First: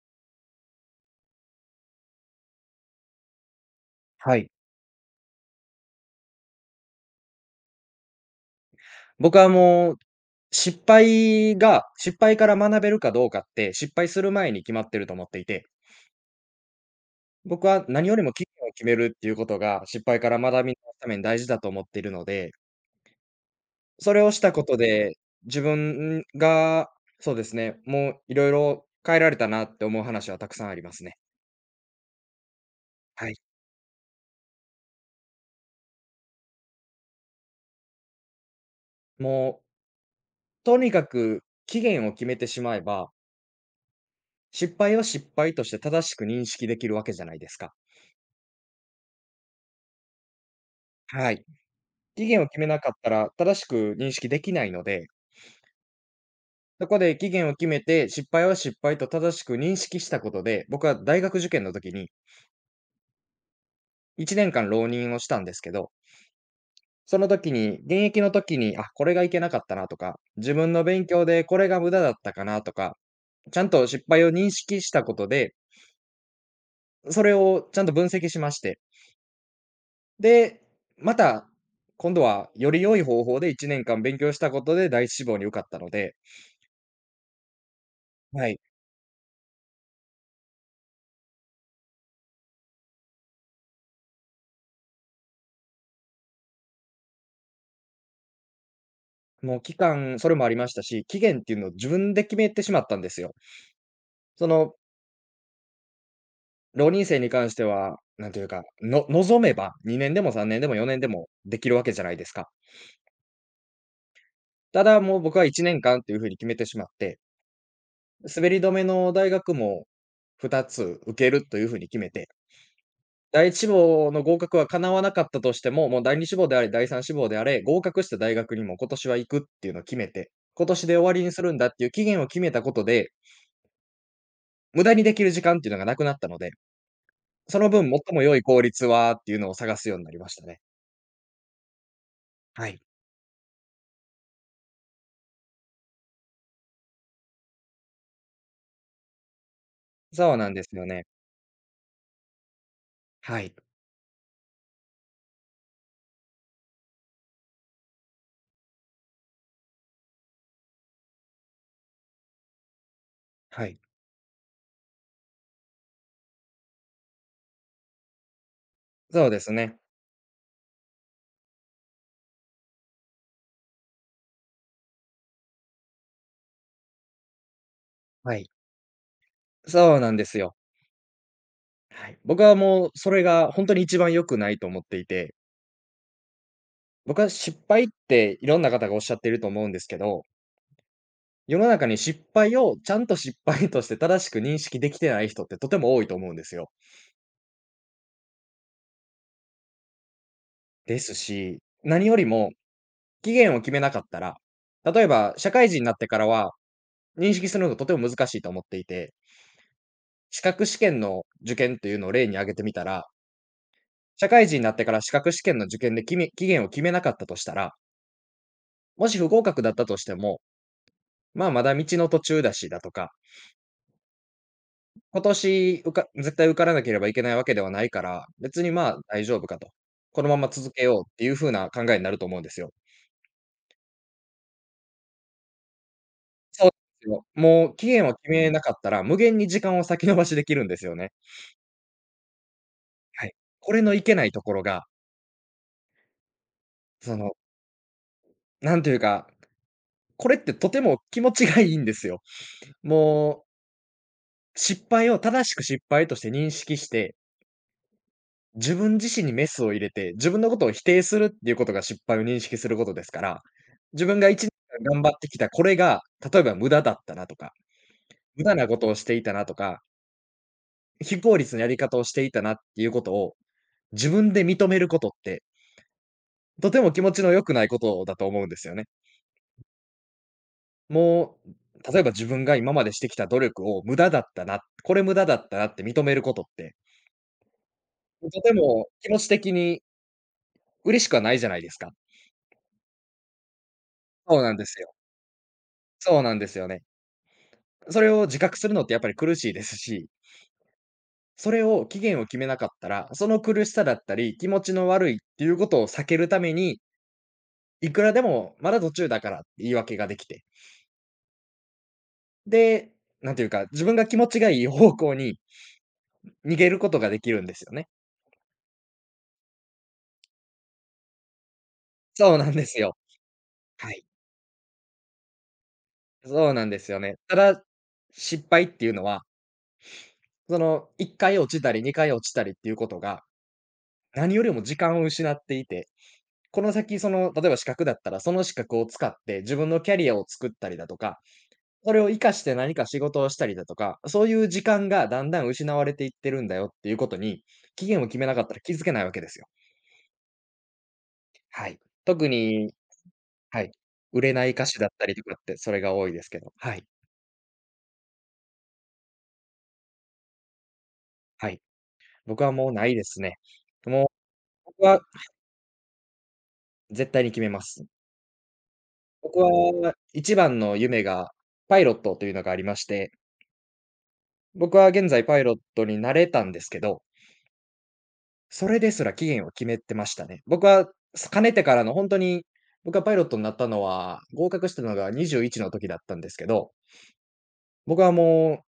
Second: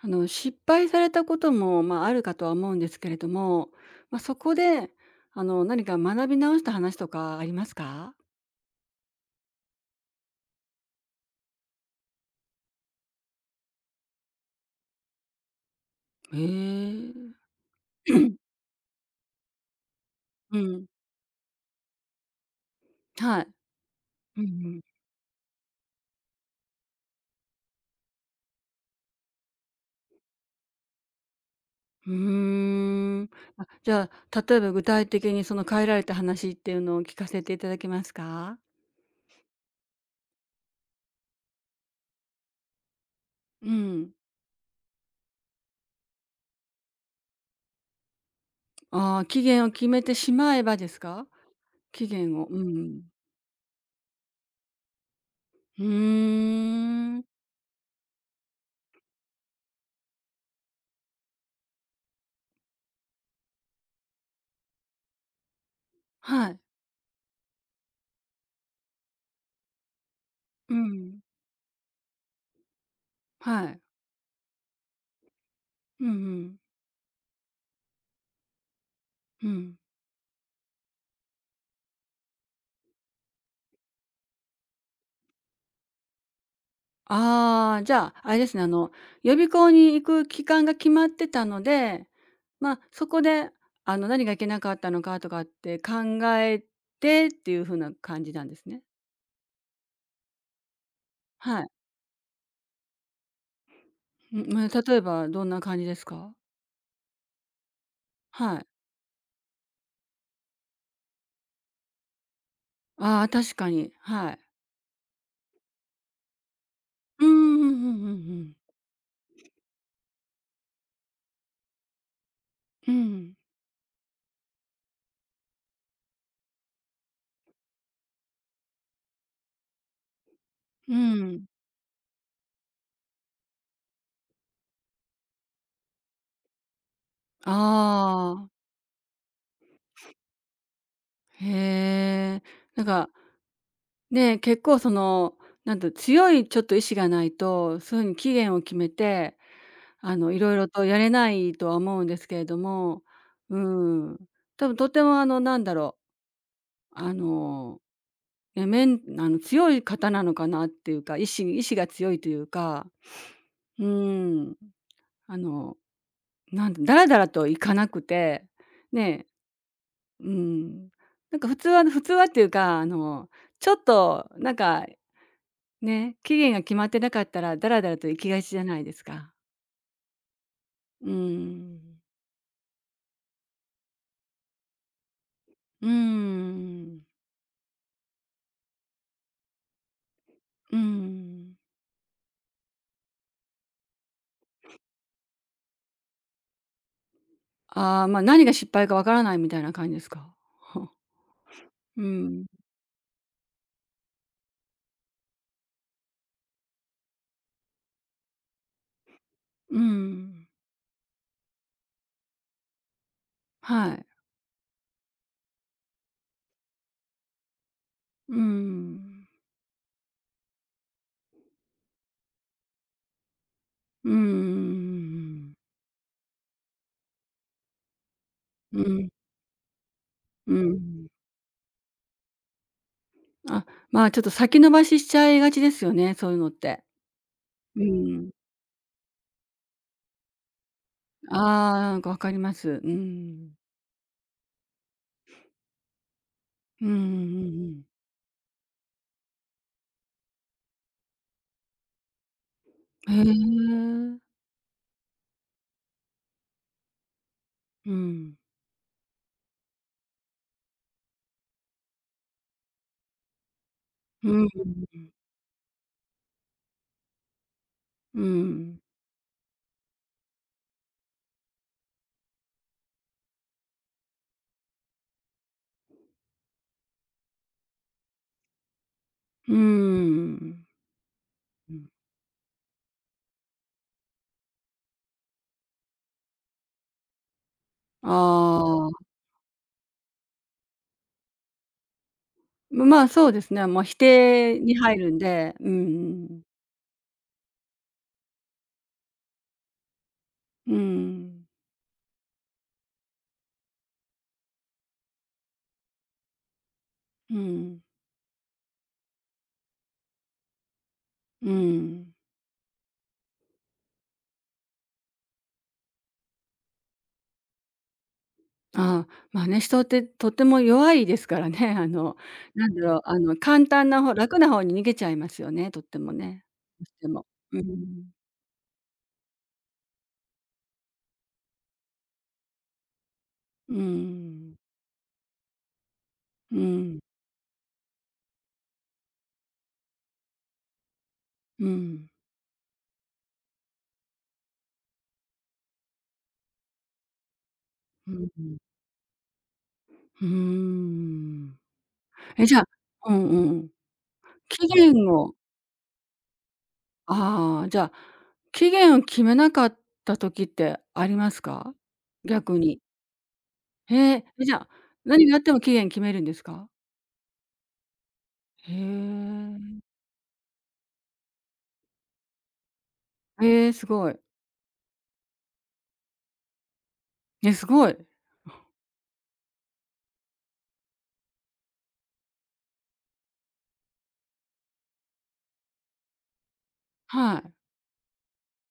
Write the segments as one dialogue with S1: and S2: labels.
S1: 失敗されたことも、まあ、あるかとは思うんですけれども、まあ、そ
S2: はい。
S1: こで、何か学び直した話とかありますか？
S2: 僕はもう、失敗が失敗から学べるかどうかって、失敗する前に決まってると思っていて、
S1: へ
S2: 僕は
S1: え。
S2: 何より も期限を決めるっていうことが、失敗から
S1: う
S2: 学びの
S1: ん。
S2: ために大事だと思っているので、
S1: はい。
S2: それをし
S1: うん
S2: たこ
S1: う
S2: と
S1: ん。
S2: で、自分が、そうですね、もういろいろ変えられたなって思う話はたくさんありますね。
S1: うー
S2: は
S1: ん。
S2: い。
S1: あ、じゃあ、例えば具体的にその変えられた話っていうのを聞かせていただけますか？
S2: もう、とにかく期限を決めてしまえば、
S1: うん。
S2: 失敗を失敗として正しく認識できるわけじゃないですか。
S1: ああ、期限を決めてしまえばですか？
S2: はい。
S1: 期
S2: 期
S1: 限
S2: 限
S1: を、
S2: を
S1: う
S2: 決めなかっ
S1: ん。
S2: たら、正しく認識できないので、
S1: うー
S2: そこで
S1: ん。
S2: 期限を決めて、失敗は失敗と正しく認識したことで、僕は大学受験の時に1年間浪人をしたんですけど、
S1: はい。
S2: その時に、現役の時に、あ、これがいけなかったなとか、自分
S1: う
S2: の勉
S1: ん。
S2: 強でこれが無駄だったかなとか、ちゃ
S1: は
S2: ん
S1: い。
S2: と失敗を認識したことで、
S1: うんうん。
S2: それをちゃんと分析しまして、
S1: うん。
S2: で、また、今度はより良い方法で1年間勉強したことで第一志望に受かったので、
S1: ああ、じゃあ、あれで
S2: は
S1: す
S2: い。
S1: ね、予備校に行く期間が決まってたので、まあ、そこで、何がいけなかったのかとかって考えてっていう風な感じなんですね。
S2: もう期間、それもありましたし、期限っていう
S1: はい。
S2: のを自分で決めてしまったんですよ。
S1: う
S2: そ
S1: ん、ま
S2: の、
S1: あ、例えばどんな感じですか？
S2: 浪人生に関しては、なんという
S1: は
S2: か、
S1: い。
S2: 望めば2年でも3年でも4年でもできるわけじゃないですか。
S1: ああ、確かに、はい。
S2: ただ、もう僕は1年間っていう風に決めてしまって、
S1: うん、うんうんう
S2: 滑
S1: ん
S2: り止めの大学も2つ受けるという風に決めて、
S1: ん。
S2: 第一志望の合格は叶わなかったとしても、もう第二志望であれ、第三志望であれ、合格した大学にも今年は行くっていうのを決めて、今年
S1: う
S2: で終
S1: ん、
S2: わり
S1: う
S2: にす
S1: ん。
S2: るんだっていう期限を決めたことで、無駄にできる時間っていうのがなくなったので、その分、最も良い
S1: ああ。
S2: 効率はっていうのを探すようになりましたね。
S1: へえ。
S2: は
S1: な
S2: い。
S1: んか、ね、結構その、なんと強いちょっと意志がないと、そういうふうに期限を決めて
S2: そう
S1: い
S2: な
S1: ろ
S2: ん
S1: い
S2: で
S1: ろ
S2: す
S1: と
S2: よ
S1: や
S2: ね。
S1: れないとは思うんですけれども、
S2: はい。
S1: うん、多分とてもなんだろう、あの、ね、面あの、強い方なのかなっていうか、意志が強いというか、
S2: はい。
S1: うん、あの、だらだらといかなくて、ね、
S2: そうですね。
S1: うん、なんか普通はっていうか、ちょっとなんか、ね、期限が決まってなかったらだらだらと行き
S2: は
S1: がち
S2: い。
S1: じゃないですか。
S2: そうなんですよ。
S1: うん。
S2: はい。僕はもうそれが本当に一番良くないと思っていて、
S1: うーん。
S2: 僕は失敗っていろんな方がおっしゃっていると思うんですけど、
S1: うーん。
S2: 世の中に失敗をちゃんと失敗として正しく認識できてない人ってとても多いと思うんですよ。
S1: ああ、まあ、何が失敗かわからないみたいな感じですか？は
S2: ですし、
S1: う
S2: 何より
S1: ん。
S2: も期限を決めなかったら、例えば社会人になってからは認識するのがとても難しいと思っていて、
S1: う
S2: 資
S1: ん。
S2: 格試験の受験というのを例に挙げてみたら、
S1: はい。
S2: 社会人になってから資格試験の受験で期限を決めなかったとしたら、
S1: う
S2: もし
S1: ん。
S2: 不合格だったとしても、まあ、まだ道の途中だしだとか、
S1: うんう
S2: 今
S1: ん
S2: 年受か絶対受からなければいけないわけではないから、別に
S1: うんう
S2: ま
S1: ん
S2: あ、
S1: うん。
S2: 大丈夫かと。このまま続けようっていう風な考えになると思うんですよ。
S1: あ、まあ、ちょっと先延ばししちゃいがちですよね、そういうのっ
S2: そうで
S1: て。
S2: すよ。もう
S1: う
S2: 期限を
S1: ん。
S2: 決めなかったら、無限に時間を先延ばしできるんですよね。
S1: ああ、なんかわかります。う
S2: はい。
S1: ん。
S2: これのいけないところが、
S1: うんう
S2: その、
S1: ん
S2: なんというか、これってとても気持ちがいいんですよ。
S1: うんう
S2: もう
S1: ん。へえ。
S2: 失敗を正しく失敗として認識して、
S1: うん。
S2: 自分自身にメスを入れて、自分のことを否定するっていうことが失敗を認識することですから、自分が
S1: う
S2: 1
S1: ん。
S2: 年間頑張ってきたこれが、例えば無駄だったなとか、
S1: う
S2: 無駄なこ
S1: ん。
S2: とをしていたなとか、非効率なやり方をしていたなっていうことを、自分で認めることって、とても気持ちの良くないことだと思うんですよね。
S1: うん。
S2: も
S1: うん。
S2: う、例えば自分が今までしてきた努力を無駄だったな、これ無駄だったなって認めることって、とて
S1: あ
S2: も気
S1: あ。
S2: 持ち的に嬉しくはないじゃないですか。
S1: まあ、そうですね、もう否
S2: そうなん
S1: 定
S2: で
S1: に
S2: すよ。
S1: 入るんで、うん
S2: そう
S1: う
S2: なん
S1: ん。
S2: ですよね。それを自覚するのってやっぱり苦しいですし、
S1: うん、
S2: それを期限を決めなかったら、その苦しさだったり、気持ちの悪いっていうことを避けるために、
S1: うん、
S2: いくらでもまだ途中だからって言い訳ができて、
S1: うん。
S2: で、なんていうか、自分が気持ちがいい方向に逃げることができるんですよね。
S1: ああ、まあね、人ってとても弱いですからね。
S2: そうなんで
S1: なん
S2: す
S1: だろ
S2: よ。
S1: う、簡単
S2: は
S1: な
S2: い。
S1: 方楽な方に逃げちゃいますよね、とってもね。
S2: そうなんで
S1: と
S2: す
S1: っ
S2: よ
S1: て
S2: ね。
S1: も。
S2: た
S1: う
S2: だ、
S1: ん。
S2: 失敗っていうのは、その1回落ちたり2回落ちたりっていうことが、
S1: う
S2: 何より
S1: ん。
S2: も時間を失っていて、
S1: う
S2: この
S1: ん。
S2: 先、その、例えば資格だったら、その資格を使って自分のキャリアを作ったりだとか、
S1: う
S2: それを
S1: ん。
S2: 活かして何か仕事をしたりだとか、そういう時間がだんだん失われていってるんだよっていうことに、期限を
S1: う
S2: 決めなかった
S1: ん。
S2: ら気づけないわけですよ。
S1: うーん。
S2: はい。特
S1: え、じゃあ、
S2: に
S1: うんう
S2: は
S1: ん。
S2: い、売れない歌
S1: 期
S2: 手だっ
S1: 限
S2: たりと
S1: を
S2: かって、それが多いですけど、はい、
S1: ああ、じゃあ、期限を決めなかった時ってあります
S2: はい。
S1: か？
S2: 僕は
S1: 逆
S2: もう
S1: に。
S2: ないですね。
S1: へ
S2: も
S1: え、
S2: う、
S1: え、じゃあ、
S2: 僕は
S1: 何があっても期限決めるんですか？
S2: 絶対に決めます。
S1: へ
S2: 僕
S1: え。
S2: は一番の夢がパイロットというのがありまして、
S1: ええ、すごい。
S2: 僕は現在パイロットになれたんですけど、
S1: え、すごい。
S2: それですら期限を決めてましたね。僕は、すかねてからのほんとに、僕がパイロットになったのは、合格したのが21の時だったんですけど、
S1: はい。
S2: 僕はも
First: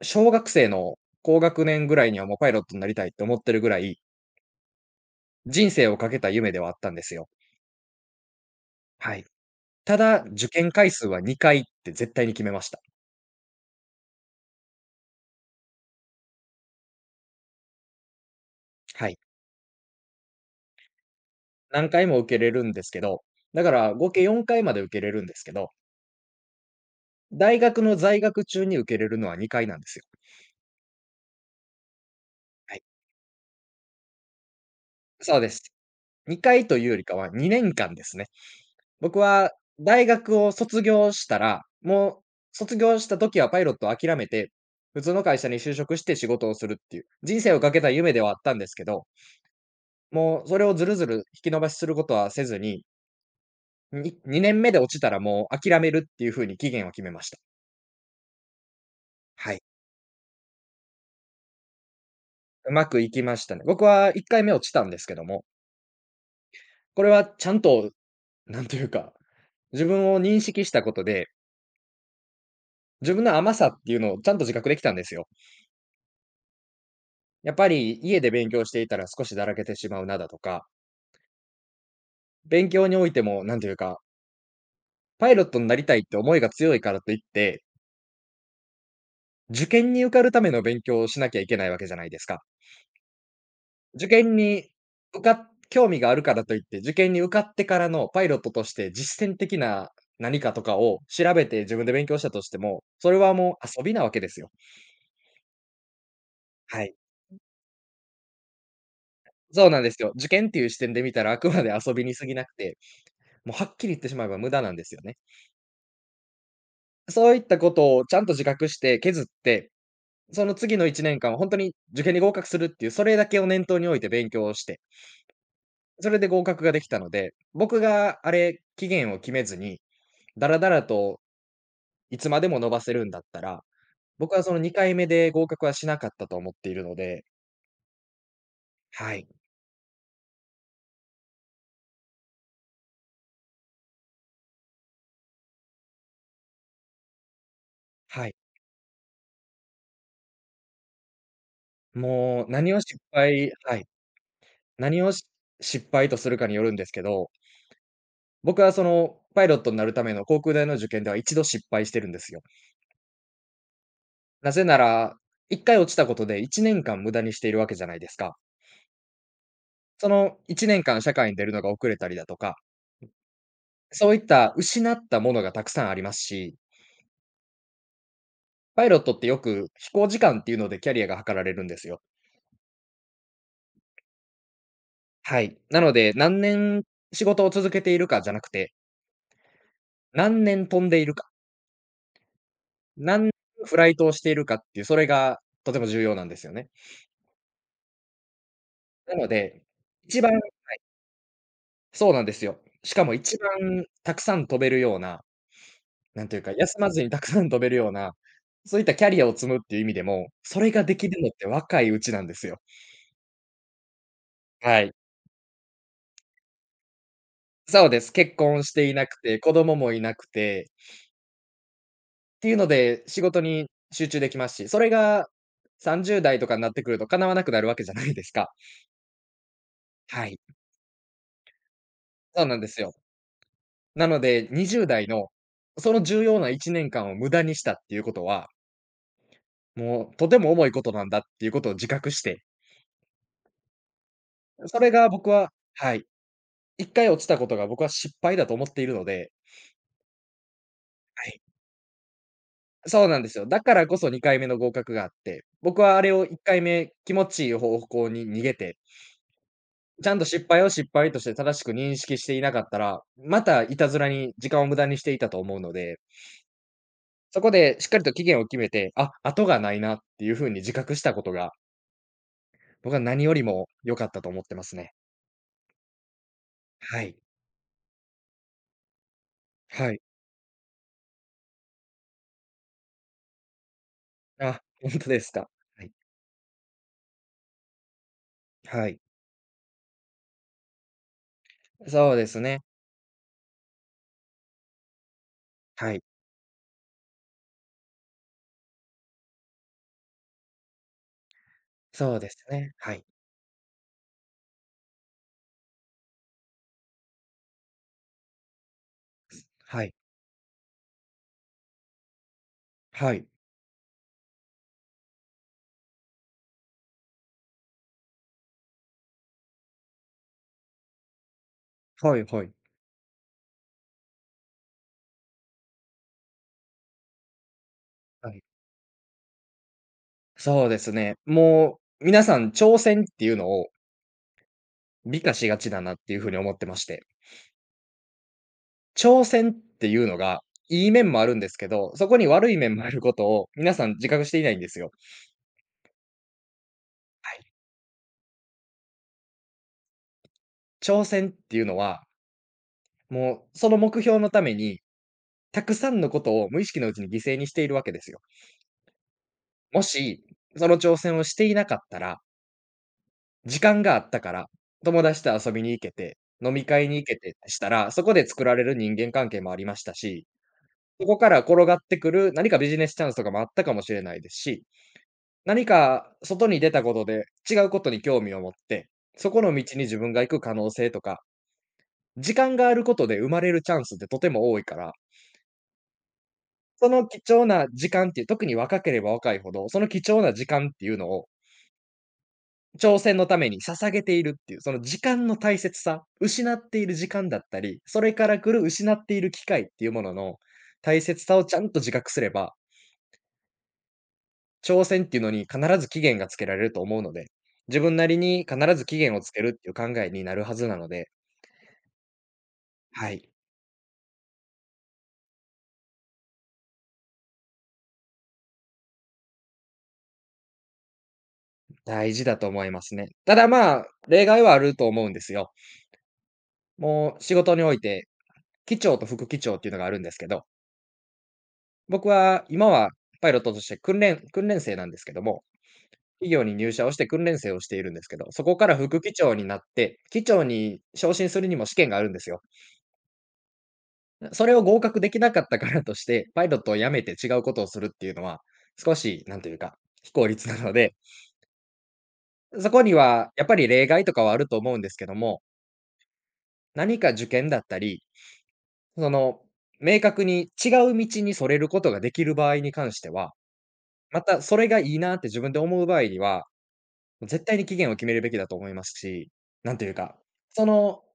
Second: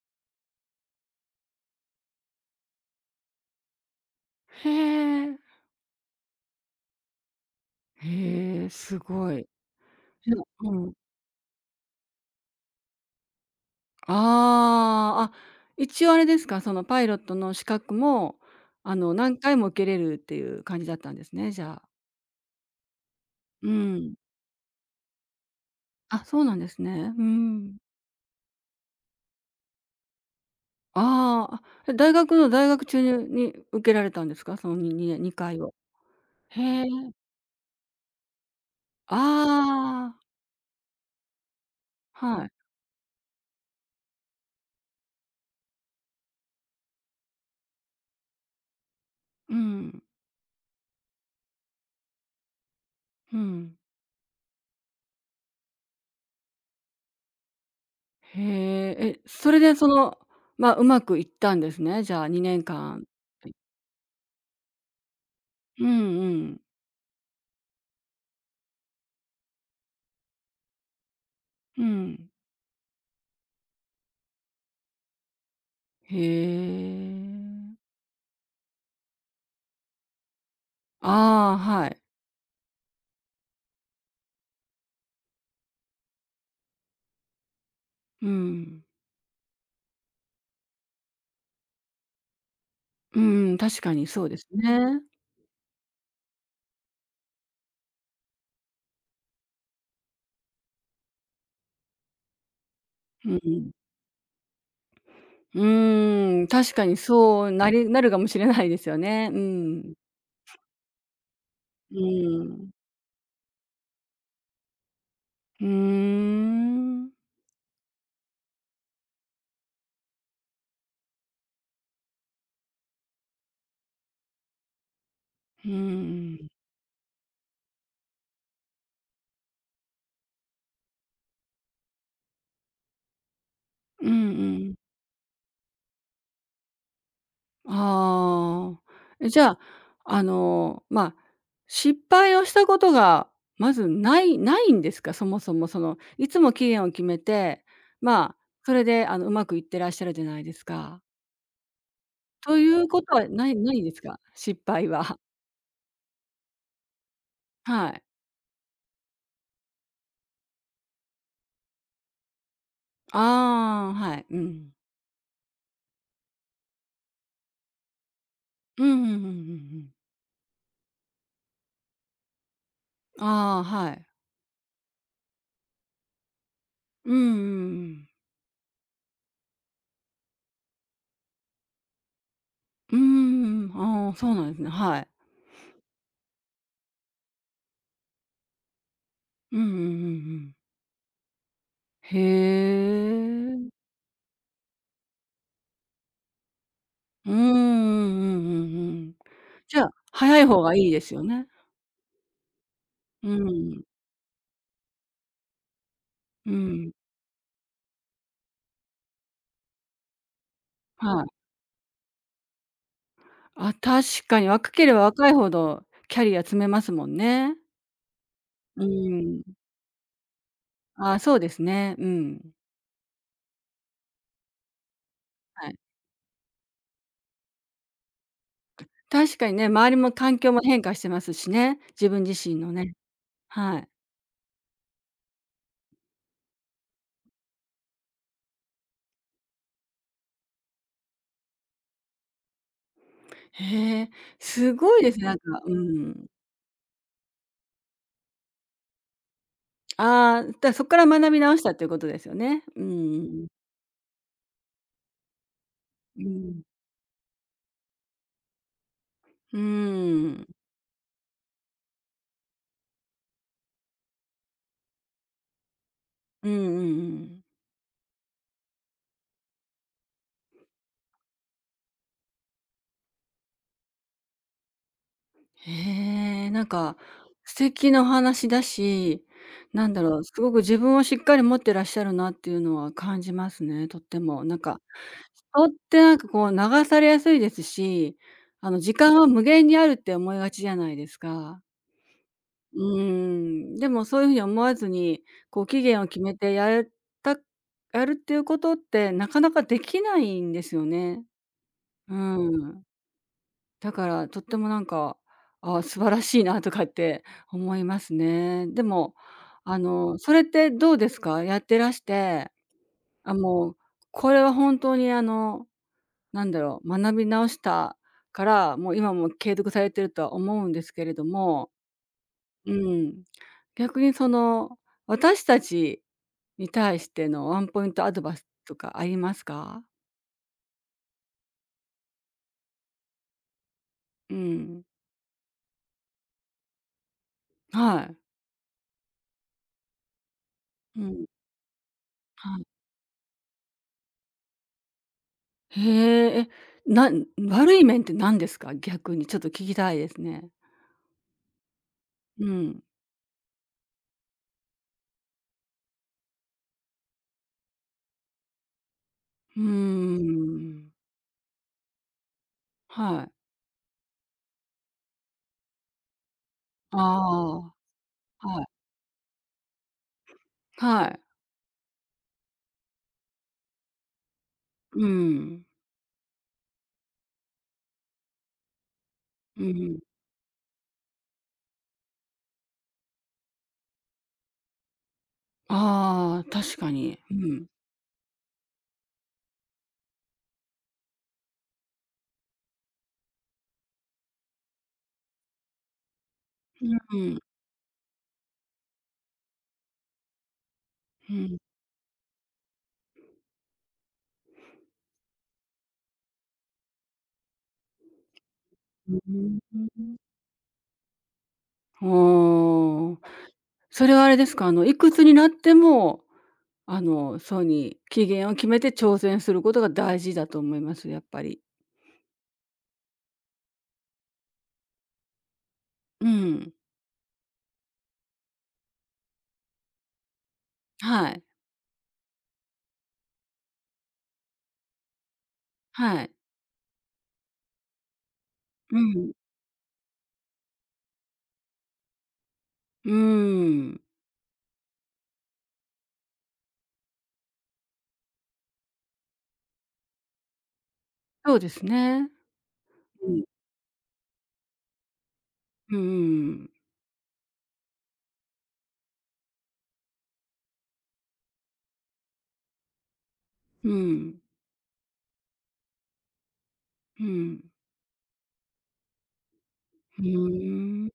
S2: う、小学生の高学年ぐらいにはもうパイロットになりたいって思ってるぐらい、
S1: へえ。
S2: 人生をかけた夢ではあったんですよ。
S1: へえ、す
S2: はい。
S1: ごい。
S2: ただ、
S1: じゃ
S2: 受験
S1: う
S2: 回
S1: ん。
S2: 数は2回って絶対に決めました。
S1: ああ、あ、一応あれですか、そのパイロットの資格も、
S2: はい。
S1: 何回も受けれるっていう感じだったんですね、じゃあ。
S2: 何回も受けれるんですけど、だ
S1: う
S2: から合
S1: ん。
S2: 計4回まで受けれるんですけど、
S1: あ、そうなんですね。う
S2: 大
S1: ん。
S2: 学の在学中に受けれるのは2回なんですよ。
S1: ああ、あ、え、大学の大
S2: はい。
S1: 学中にに受けられたんですか？その、に
S2: そうで
S1: 2回
S2: す。
S1: を。
S2: 2
S1: へ
S2: 回というより
S1: え。
S2: かは2年間ですね。僕は大
S1: ああ、
S2: 学を卒業したら、もう
S1: はい。
S2: 卒業した時はパイロットを諦めて、普通の会社に就職して仕事をするっていう、人生をかけた夢ではあったんですけど、
S1: うん、
S2: もうそれをずるずる引き延ばしすることはせずに、
S1: うん。
S2: に2年目で落ちたらもう諦めるっていう風に期限を決めました。
S1: へえ、え、そ
S2: は
S1: れ
S2: い。
S1: でその、まあ、うまくいったんですね、じゃあ2
S2: う
S1: 年
S2: まく
S1: 間。
S2: いきましたね。僕は1回目落ちたんですけども、
S1: うんうん。
S2: これはちゃんと、なんというか、自分を認識したことで、
S1: うん。
S2: 自分の甘さっていうのをちゃんと自覚できたんですよ。
S1: へ
S2: やっぱ
S1: え。
S2: り家で勉強していたら少しだらけてしまうなだとか、
S1: ああ、はい。
S2: 勉強においてもなんていうか、パイロットになりたいって思いが強いからといって、
S1: うん。
S2: 受験に受かるための勉強をしなきゃいけないわけじゃないですか。
S1: うんうん。確かに
S2: 受
S1: そう
S2: 験
S1: です
S2: に
S1: ね。
S2: 受かっ興味があるからといって、受験に受かってからのパイロットとして実践的な何かとかを調べて自分で勉強したとしても、それ
S1: う
S2: は
S1: んう
S2: も
S1: ん。
S2: う遊びなわけですよ。
S1: ーん、確
S2: は
S1: か
S2: い。
S1: にそうなるかもしれないですよね。う
S2: そうなんで
S1: ん。
S2: すよ。受験っていう視点で見たらあくまで遊
S1: う
S2: びに過ぎなく
S1: ん。
S2: て、もうはっきり言ってしまえば無駄なんですよね。
S1: うーん。
S2: そういったことをちゃんと自覚して削って、その次の1年間は本んに受験に合格するっていう、それだけを念頭に置いて勉強をして、
S1: うんう
S2: それで合
S1: ん。
S2: 格ができたので、僕が期限を決めずに、だらだらといつまでも延ばせるんだったら、
S1: うんう
S2: 僕はその
S1: ん。
S2: 2回目で合格はしなかったと思っているので、
S1: ああ。
S2: はい、
S1: え、じゃあ、まあ、失敗をしたことがまずないんですか？そもそもその、いつも期限を決めて、
S2: は
S1: まあ、
S2: い。
S1: それでうまくいってらっしゃるじゃないですか。
S2: もう
S1: とい
S2: 何を
S1: う
S2: 失
S1: ことはな
S2: 敗
S1: いな
S2: は
S1: い
S2: い、
S1: ですか？失敗
S2: 何を
S1: は。
S2: し失敗とするかによるんですけど、
S1: はい。
S2: 僕はそのパイロットになるための航空大の受験では一度失敗してるんですよ。
S1: ああ、はい。う
S2: なぜ
S1: ん。
S2: なら、1回落ちたことで1年間無駄にしているわけじゃないですか。
S1: うん、うんうんうんうん。
S2: その1年間社会に出るのが遅れたりだとか、
S1: ああ、はい。
S2: そういった失ったものがたくさんありますし、
S1: うんうんうんうん。
S2: パイロットってよく飛行時間っていうのでキャリアが測られるんですよ。
S1: うんうん、ああ、そうなんですね。はい。
S2: はい。なので、何年仕事を続けているかじゃなくて、
S1: うんうんうんう
S2: 何
S1: ん。
S2: 年飛んでいるか、
S1: へ
S2: 何年フ
S1: え。
S2: ライトをしているかっていう、それがとても重要なんですよね。
S1: うん、うんうんうんうん。
S2: なので、
S1: じゃあ、
S2: 一番
S1: 早い方がいいですよね。
S2: そうなんですよ。しかも
S1: う
S2: 一
S1: ん、
S2: 番たくさん飛べるようななんていう
S1: う
S2: か、休ま
S1: ん。
S2: ずにたくさん飛べるような、そういったキャリアを積むっていう意味でも、それができ
S1: は
S2: るのっ
S1: い。
S2: て若いうちなんですよ。
S1: あ、確かに若
S2: は
S1: けれ
S2: い。
S1: ば若いほどキャリア積めますもんね。
S2: そうです。結婚し
S1: う
S2: ていなくて、
S1: ん。
S2: 子供もいなくて、
S1: あ、そうですね。う
S2: っ
S1: ん。
S2: ていうので、仕事に集中できますし、それが
S1: はい。
S2: 30代とかになってくると叶わなくなるわけじゃないですか。
S1: 確かにね、周りも
S2: は
S1: 環
S2: い。
S1: 境も変化してますしね、自分
S2: そう
S1: 自身
S2: なんで
S1: の
S2: す
S1: ね。
S2: よ。
S1: はい。
S2: なので、20代のその重要な1年間を無駄にしたっていうことは、もうとても重いことなんだっていうことを自覚して、
S1: へえ、す
S2: それ
S1: ごい
S2: が
S1: ですね、
S2: 僕
S1: なん
S2: は
S1: か、う
S2: はい。
S1: ん。
S2: 1回落ちたことが僕は失敗だと思っているので
S1: ああ、だそっから
S2: は
S1: 学び
S2: い。
S1: 直したっていうことですよね。うんう
S2: そうなんです
S1: ん
S2: よ。
S1: う
S2: だからこそ2回目の合格があって、僕はあれを1回目気持ちいい方向に逃げて、ちゃんと
S1: ん。
S2: 失敗を失敗として正しく認識していなかったら、またいたずらに時間を無駄にしていたと思うので、
S1: うんうんう
S2: そ
S1: ん。
S2: こでしっかりと期限を決めて、あ、後がないなっていう風に自覚したことが、僕は何よりも良かったと思ってますね。
S1: へえ、なんか、
S2: はい。
S1: 素敵なお話だし、な
S2: は
S1: んだ
S2: い。
S1: ろう、すごく自分をしっかり持ってらっしゃるなっていうのは感じますね、とっても。なん
S2: あ、
S1: か、
S2: ほんとですか。
S1: 人っ
S2: はい。
S1: てなんかこう流されやすいですし、
S2: は
S1: 時
S2: い。
S1: 間は無限にあるって思いがちじゃないですか。
S2: そうですね。
S1: うーん、でもそういうふうに思わずに、こう期
S2: は
S1: 限
S2: い。
S1: を決めてやれたやるっていうことってなかなかできないんですよね。う
S2: そうですね。
S1: ん。
S2: はい。
S1: だから、とってもなんか、あー素晴らしいなとかって思いますね。でも、
S2: はい。
S1: それってどうですか？やってらして、
S2: はい。
S1: あ、もう、これは本当になんだろう、学び直したから、もう今も継続されてるとは思うんですけれども、
S2: はいはい。
S1: うん、逆にその、私たちに対してのワンポイントアド
S2: は
S1: バイ
S2: い。
S1: スとかありますか？
S2: そうですね。もう皆さん挑戦っていうのを
S1: うん。
S2: 美化しがちだなっていう風に思ってまして。
S1: はい。
S2: 挑戦っていうのが、いい
S1: う
S2: 面も
S1: ん。
S2: あるんですけど、そこに悪い
S1: はい。
S2: 面もあることを皆さん自覚していないんですよ。
S1: へえ、え、
S2: はい。
S1: 悪い面って何ですか？逆にちょっと聞きたいですね。
S2: 挑戦っていうのは、
S1: うん。
S2: もうその目標のために、たくさんのことを無意識のうちに犠牲にしているわけですよ。
S1: うー
S2: もし、その
S1: ん。
S2: 挑戦をしていなかったら
S1: はい。
S2: 時間があったから、友達と遊びに行けて、飲み会
S1: あ
S2: に行けてした
S1: あ、
S2: ら、そこで作ら
S1: は
S2: れ
S1: い。
S2: る人間関係もありましたし、そ
S1: は
S2: こ
S1: い。
S2: から転がってくる何かビジネスチャンスとかもあったかもしれないですし、
S1: うん。
S2: 何か外に出たことで違うことに興味を持って、そこの
S1: う
S2: 道に自
S1: ん。
S2: 分が行く可能性とか、時間があることで生まれるチャンスってとても多いから、
S1: ああ、確
S2: そ
S1: か
S2: の
S1: に。
S2: 貴
S1: う
S2: 重
S1: ん。
S2: な時間っていう、特に若ければ若いほど、その貴重な時間っていうのを挑戦のために捧げているっていう、その時間の大切さ、失ってい
S1: う
S2: る時間だ
S1: ん。
S2: ったり、それから来る失っている機会っていうものの大切
S1: う
S2: さをち
S1: ん。
S2: ゃんと自覚すれば、挑戦っていうのに必ず期限がつけられると思うので、自分なりに必ず期限
S1: う
S2: をつけるっ
S1: ん。
S2: ていう考えになるはずなので、
S1: お
S2: は
S1: お。
S2: い、
S1: それはあれですか、いくつになっても、そうに期限を決めて挑戦することが大事だと思います、やっぱり。
S2: 大事だと思いますね。ただまあ、例外はあると思うんですよ。
S1: うん。
S2: もう仕事において、機長と副機長っていうのがあるんですけど、
S1: はい。
S2: 僕は今はパイロットとして訓練生なんですけども、
S1: は
S2: 企
S1: い。
S2: 業に入社をして訓練生をしているんですけど、そこから
S1: う
S2: 副機
S1: ん。
S2: 長になって、機長に昇進するにも試験があるんですよ。
S1: うん。
S2: それを合格できなかったからとして、パイロットを辞めて違うことをするっていうのは、少しなんというか、非効率なので、
S1: そうですね。
S2: そこに
S1: う
S2: は
S1: ん。
S2: やっぱり例外とかはあると思うんですけども、
S1: うん、
S2: 何か受験だったり、その、明確に違う道にそれることができる場合に関しては、
S1: うん、う
S2: ま
S1: ん、
S2: たそれがいいなって自分で思う場合には、
S1: う
S2: 絶対
S1: ん。
S2: に期限を決めるべきだと思いますし、なんというか、
S1: ー
S2: その
S1: ん。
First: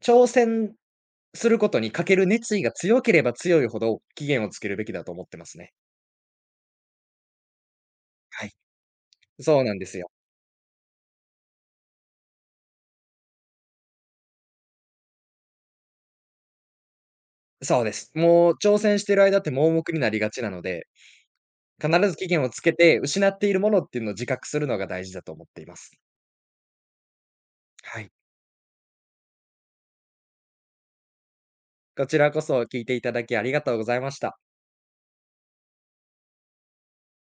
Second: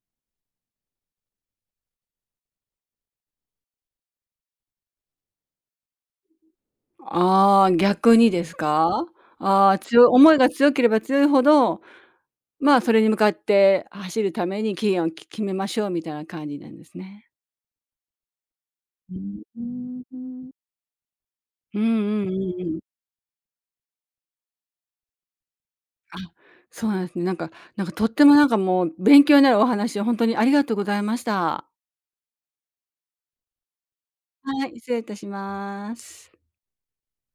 S2: 挑戦することにかける熱意が強ければ強いほど、期限をつけるべきだと思ってますね。
S1: ああ、逆にで
S2: はい。
S1: すか？
S2: そう
S1: あ
S2: な
S1: あ、
S2: んです
S1: 強い
S2: よ。
S1: 思いが強ければ強いほど、まあ、それに向かって走るために期限を決めましょうみたいな感じなんですね。
S2: そうです。もう挑戦し
S1: う
S2: てる間って盲目に
S1: ー
S2: なりがちな
S1: ん。
S2: ので、
S1: うん
S2: 必ず
S1: う
S2: 期
S1: んう
S2: 限をつ
S1: んう
S2: け
S1: ん。
S2: て、失っているものっていうのを自覚するのが大事だと思っています。
S1: あ、そうなんですね。なんか
S2: は
S1: とっ
S2: い。
S1: てもなんかもう勉強になるお話をほんとにありがとうございました。
S2: こちらこそ聞いていただきありがとうございました。
S1: はい、失礼いたします。